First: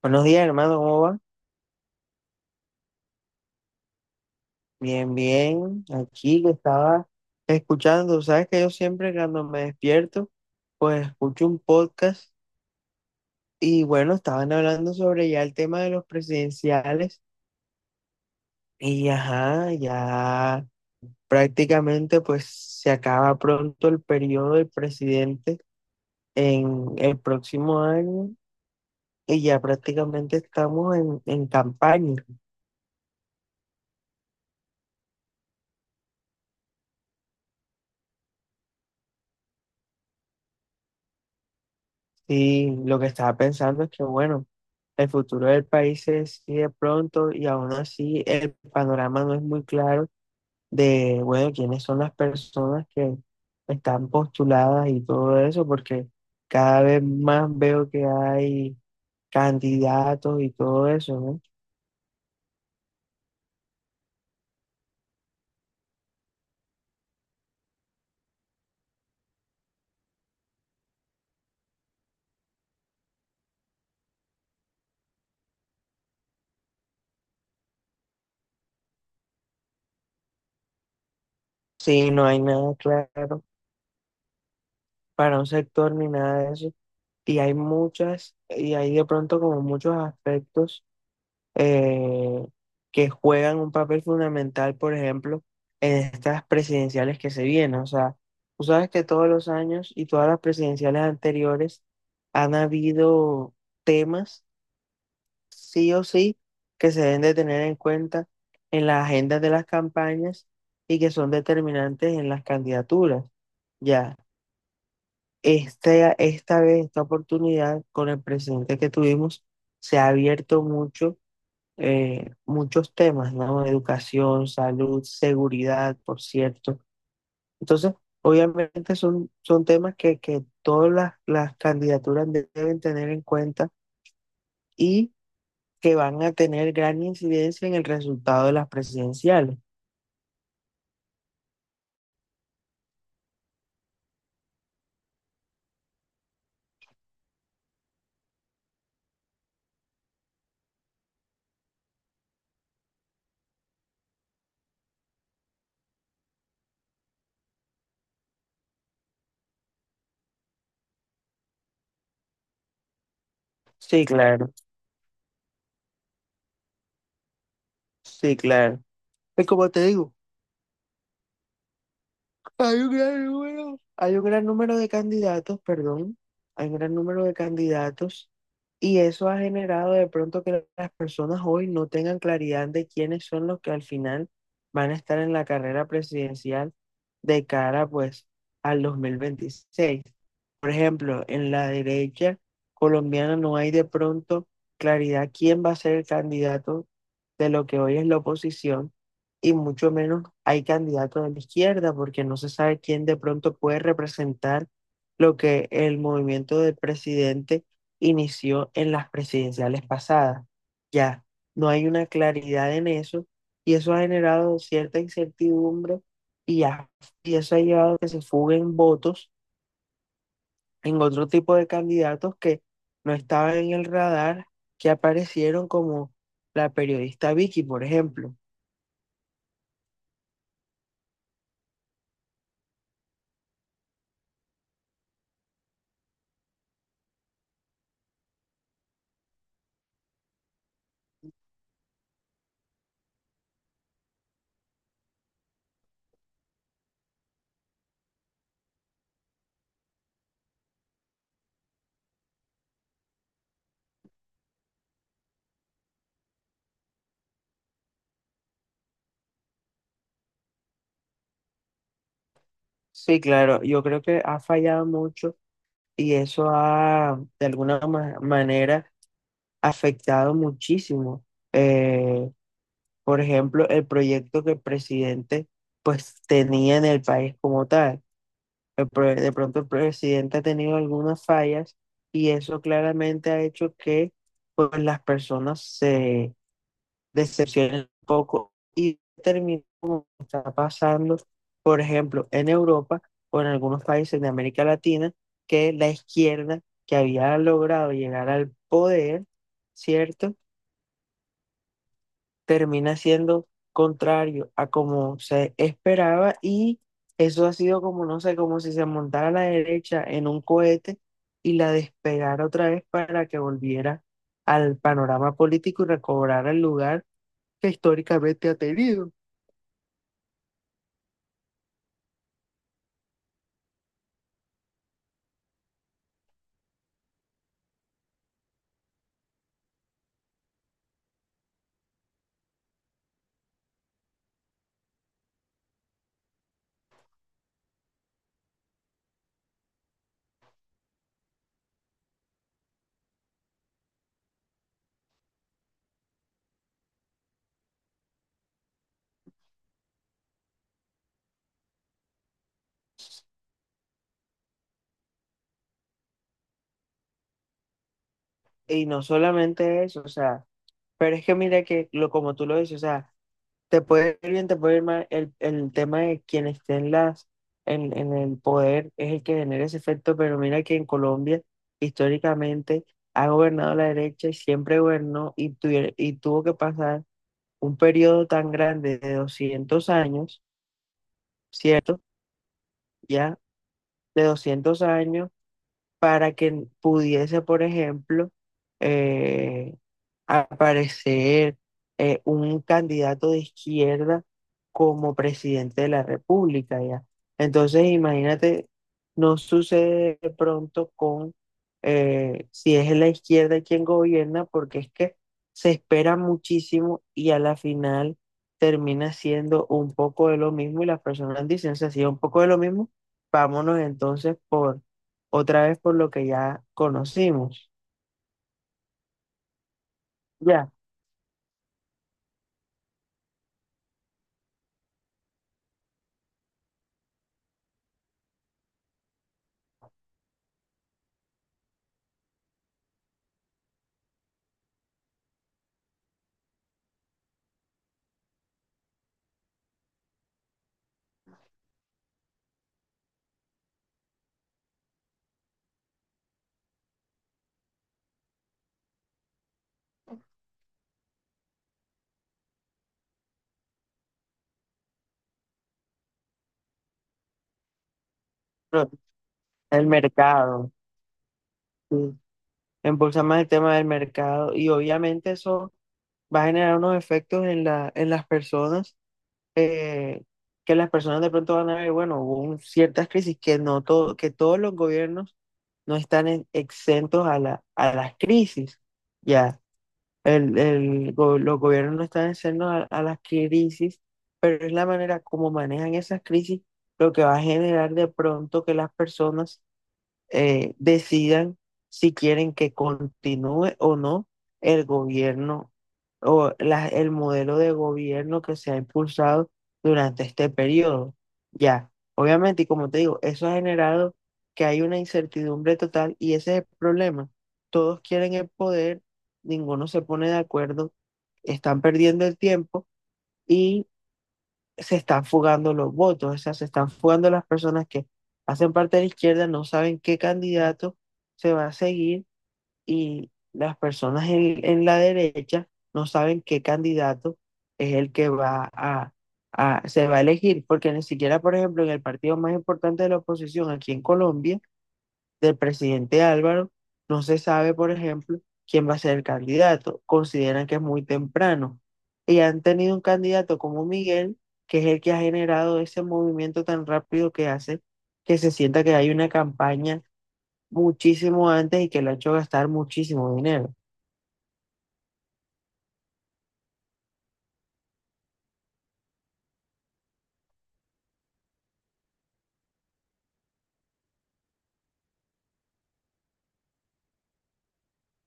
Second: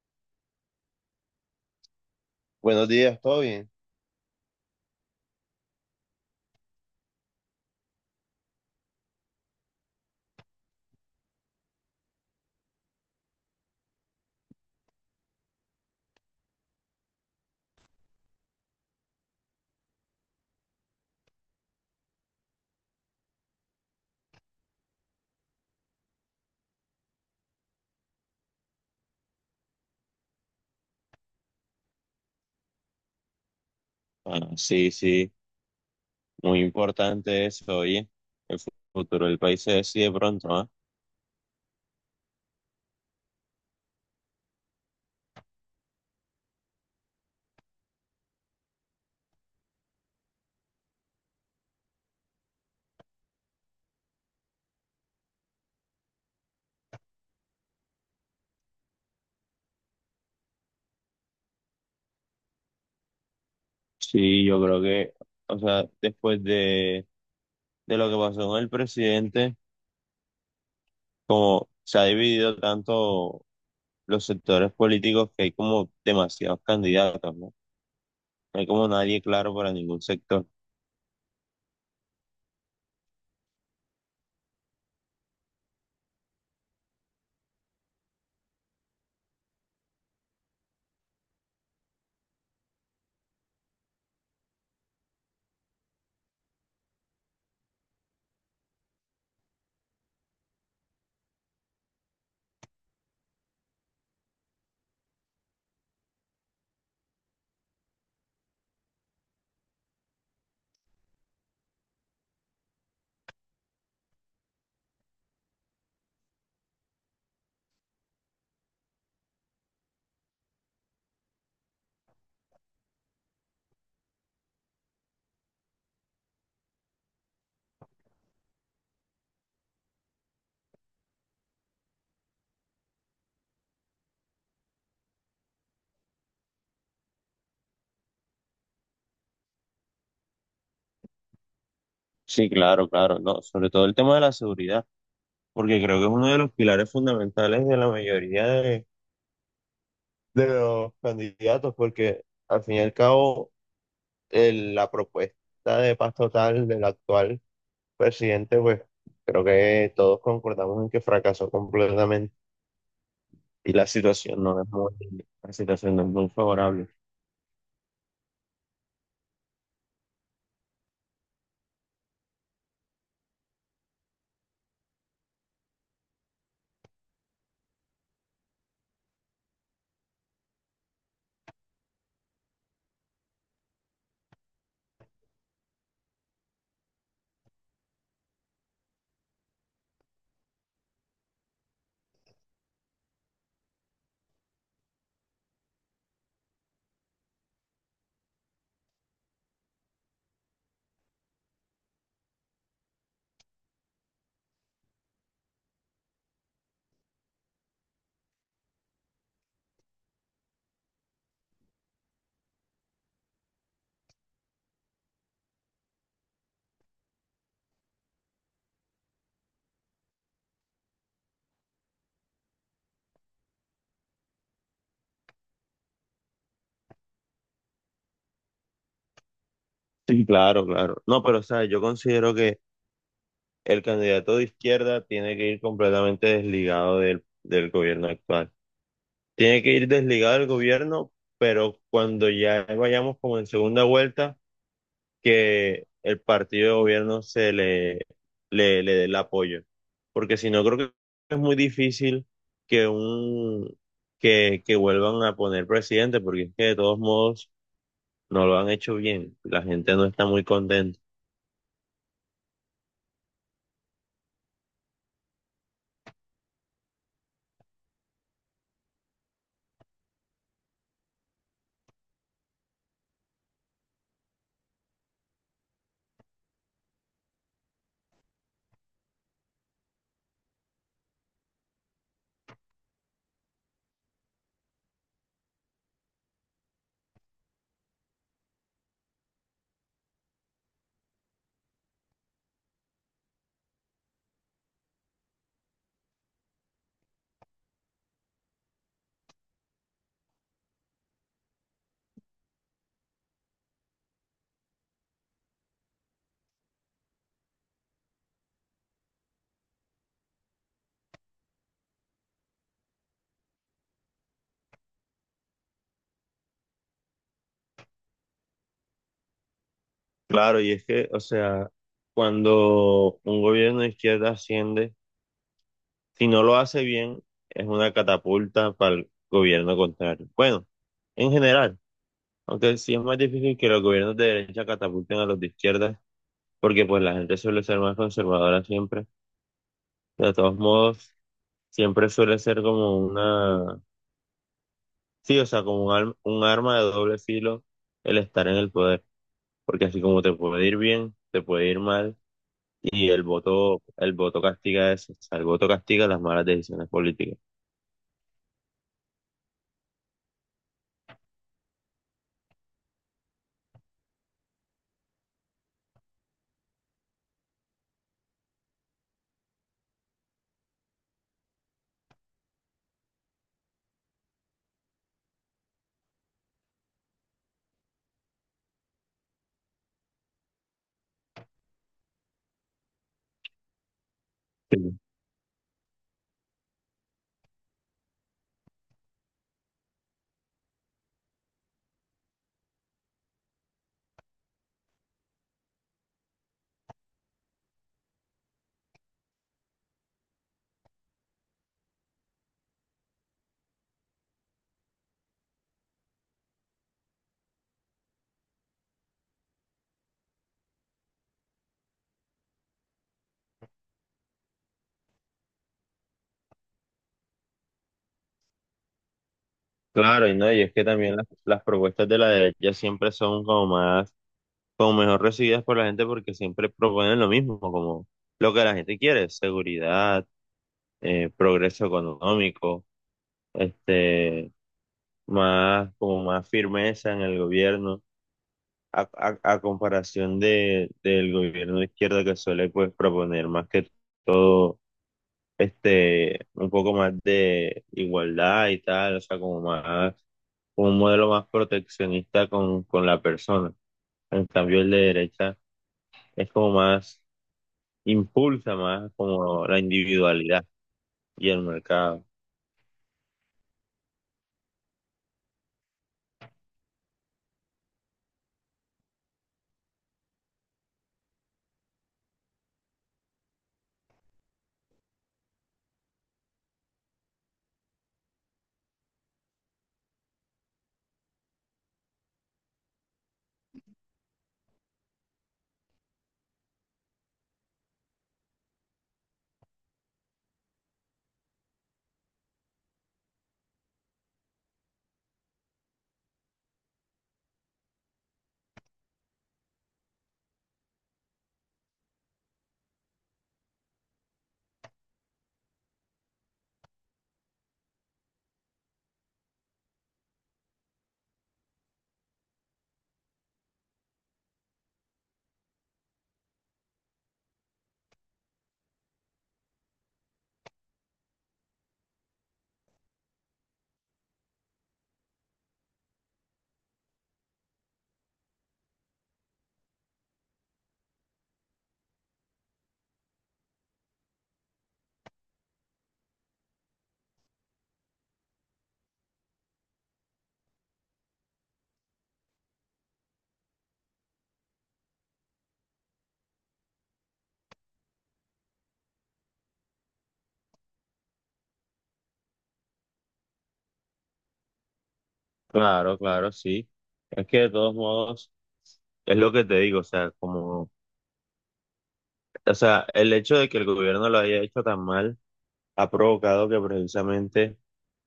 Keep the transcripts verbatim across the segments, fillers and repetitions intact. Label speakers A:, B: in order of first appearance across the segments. A: Buenos días, hermano, ¿cómo va?
B: Buenos días, ¿todo bien?
A: Bien, bien. Aquí que estaba escuchando, sabes que yo siempre cuando me despierto, pues escucho un podcast y bueno, estaban hablando sobre ya el tema de los presidenciales y ajá, ya prácticamente pues se acaba pronto el periodo del presidente en el próximo año y ya prácticamente estamos en, en campaña.
B: Ah, sí, sí, muy importante eso, oye, el fu- futuro del país se decide pronto, ¿ah?
A: Sí, lo que estaba pensando es que, bueno, el futuro del país se decide pronto y aún así el panorama no es muy claro de, bueno, quiénes son las personas que están postuladas y todo eso, porque cada vez más veo que hay candidatos y todo eso, ¿no?
B: Sí, yo creo que, o sea, después de, de lo que pasó con el presidente, como se ha dividido tanto los sectores políticos que hay como demasiados candidatos, ¿no? No hay como nadie claro para ningún sector.
A: Sí, no hay nada claro para un sector ni nada de eso. Y hay muchas, y hay de pronto como muchos aspectos eh, que juegan un papel fundamental, por ejemplo, en estas presidenciales que se vienen. O sea, tú sabes que todos los años y todas las presidenciales anteriores han habido temas, sí o sí, que se deben de tener en cuenta en las agendas de las campañas y que son determinantes en las candidaturas. Ya, este, esta vez, esta oportunidad con el presidente que tuvimos, se ha abierto mucho eh, muchos temas, ¿no? Educación, salud, seguridad, por cierto. Entonces, obviamente son, son temas que, que todas las, las candidaturas de- deben tener en cuenta y que van a tener gran incidencia en el resultado de las presidenciales.
B: Sí, claro, claro, no, sobre todo el tema de la seguridad, porque creo que es uno de los pilares fundamentales de la mayoría de los candidatos, porque al fin y al cabo el- la propuesta de paz total del actual presidente, pues creo que todos concordamos en que fracasó completamente y la
A: Sí,
B: situación
A: claro,
B: no es muy, la situación no es muy favorable.
A: sí, claro. Y como te digo, Hay un gran número, hay un gran número de candidatos, perdón, hay un gran número de candidatos y eso ha generado de pronto que las personas hoy no tengan claridad de quiénes son los que al final van a estar en la carrera presidencial de cara pues al dos mil veintiséis. Por ejemplo, en la derecha colombiana no hay de pronto claridad quién va a ser el candidato de lo que hoy es la oposición y mucho menos hay candidato de la izquierda porque no se sabe quién de pronto puede representar lo que el movimiento del presidente inició en las presidenciales pasadas. Ya, no hay una claridad en eso y eso ha generado cierta incertidumbre y, ya- y eso ha llevado a que se fuguen votos en otro tipo de candidatos que no estaban en el radar, que aparecieron como la periodista Vicky, por ejemplo.
B: Sí, claro, claro. No, pero o sea, yo considero que el candidato de izquierda tiene que ir completamente desligado del, del gobierno actual. Tiene que ir desligado del gobierno, pero cuando ya vayamos como en segunda vuelta que el partido de gobierno se le, le, le dé el apoyo. Porque si no, creo que es muy difícil que un que, que vuelvan a poner presidente, porque es que de todos modos no lo han hecho bien. La gente no está muy contenta.
A: Sí, claro, yo creo que ha fallado mucho y eso ha, de alguna ma- manera, afectado muchísimo. eh, por ejemplo, el proyecto que el presidente pues tenía en el país como tal. El pro- de pronto el presidente ha tenido algunas fallas y eso claramente ha hecho que pues las personas se decepcionen un poco y termine como está pasando, por ejemplo, en Europa o en algunos países de América Latina, que la izquierda que había logrado llegar al poder, ¿cierto? Termina siendo contrario a como se esperaba y eso ha sido como, no sé, como si se montara la derecha en un cohete y la despegara otra vez para que volviera al panorama político y recobrara el lugar que históricamente ha tenido.
B: Claro, y es que, o sea, cuando un gobierno de izquierda asciende, si no lo hace bien, es una catapulta para el gobierno contrario. Bueno, en general, aunque sí es más difícil que los gobiernos de derecha catapulten a los de izquierda, porque pues la gente suele ser más conservadora siempre. De todos modos, siempre suele ser como una, sí, o sea, como un, al- un arma de doble filo el estar en el poder, porque así como te puede ir bien, te puede ir mal, y el voto, el voto castiga eso, o sea, el voto castiga las malas decisiones políticas.
A: Y no solamente eso, o sea, pero es que mira que lo como tú lo dices, o sea, te puede ir bien, te puede ir mal, el, el tema de quien esté en las, en, en el poder es el que genera ese efecto, pero mira que en Colombia históricamente ha gobernado la derecha y siempre gobernó y, tuviera- y tuvo que pasar un periodo tan grande de doscientos años, ¿cierto? Ya, de
B: Sí.
A: doscientos años para que pudiese, por ejemplo, eh, aparecer eh, un candidato de izquierda como presidente de la República, ¿ya? Entonces, imagínate, no sucede de pronto con eh, si es la izquierda quien gobierna, porque es que se espera muchísimo y a la final termina siendo un poco de lo mismo y las personas dicen, se hacía un poco de lo mismo, vámonos entonces por otra vez por lo que ya conocimos,
B: Claro, y no, y
A: ya,
B: es que también las, las propuestas de la derecha siempre son como más, como mejor recibidas por la gente porque siempre proponen lo mismo, como lo que la gente quiere, seguridad, eh, progreso económico, este, más, como más firmeza en el gobierno, a, a- a comparación de, del gobierno de izquierda que suele pues proponer más que todo, este, un poco más de igualdad y tal, o sea, como más, como un modelo más proteccionista con, con la persona. En cambio, el de derecha es como más, impulsa
A: pero
B: más como la
A: el
B: individualidad
A: mercado,
B: y el
A: sí,
B: mercado.
A: impulsa más el tema del mercado y obviamente eso va a generar unos efectos en la, en las personas, eh, que las personas de pronto van a ver, bueno, hubo un- ciertas crisis que no todo, que todos los gobiernos no están en- exentos a la, a las crisis, ya. El, el go- los gobiernos no están haciendo a, a las crisis, pero es la manera como manejan esas crisis lo que va a generar de pronto que las personas eh, decidan si quieren que continúe o no el gobierno o la- el modelo de gobierno que se ha impulsado durante este periodo. Ya, obviamente, y como te digo, eso ha generado que hay una incertidumbre total y ese es el problema. Todos quieren el poder, ninguno se pone de acuerdo, están perdiendo el tiempo y se están fugando los votos, o sea, se están fugando las personas que hacen parte de la izquierda, no saben qué candidato se va a seguir y las personas en, en la derecha no saben qué candidato es el que va a, a- se va a elegir, porque ni siquiera, por ejemplo, en el partido más importante de la oposición aquí en Colombia, del presidente Álvaro, no se sabe, por ejemplo, quién va a ser el candidato. Consideran que es muy temprano. Y han tenido un candidato como Miguel, que es el que ha generado ese movimiento tan rápido que hace que se sienta que hay una campaña muchísimo antes y que lo ha hecho gastar muchísimo dinero.
B: Claro, claro, sí. Es que de todos modos, es lo que te digo, o sea, como, o sea, el hecho de que el gobierno lo haya hecho tan mal ha provocado que precisamente,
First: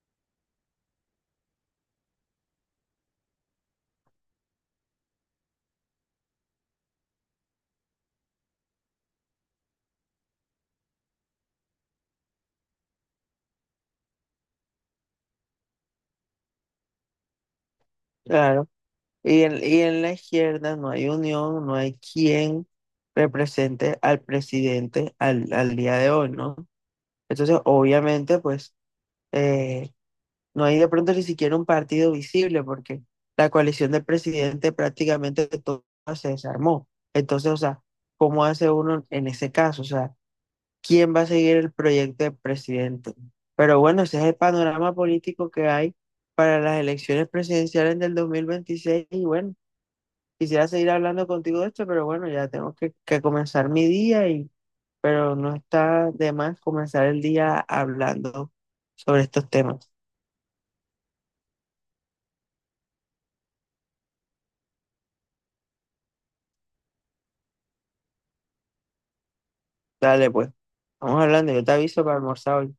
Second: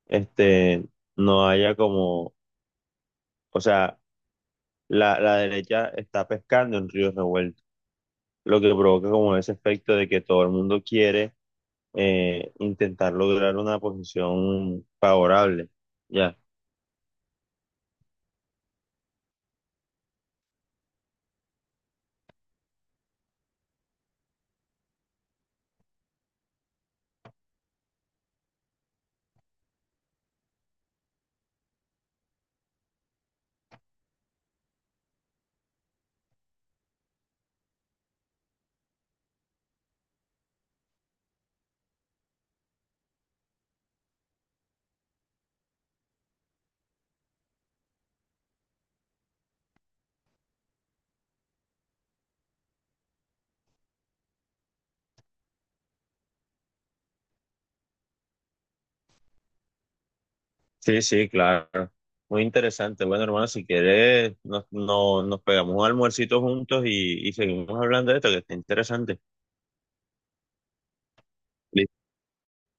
B: este, no haya como, o sea, la, la derecha está pescando en ríos revueltos, lo que provoca como ese efecto de que todo el mundo quiere eh, intentar lograr una posición favorable, ya.
A: Claro. Y en, y en la izquierda no hay unión, no hay quien represente al presidente al, al día de hoy, ¿no? Entonces, obviamente, pues eh, no hay de pronto ni siquiera un partido visible porque la coalición del presidente prácticamente toda se desarmó. Entonces, o sea, ¿cómo hace uno en ese caso? O sea, ¿quién va a seguir el proyecto del presidente? Pero bueno, ese es el panorama político que hay para las elecciones presidenciales del dos mil veintiséis y bueno, quisiera seguir hablando contigo de esto, pero bueno, ya tengo que, que comenzar mi día y pero no está de más comenzar el día hablando sobre estos temas.
B: Sí, sí, claro. Muy interesante. Bueno, hermano, si quieres, nos, no- nos pegamos un almuercito juntos y, y seguimos hablando de esto, que está interesante.
A: Dale, pues. Vamos hablando, yo te aviso para almorzar hoy.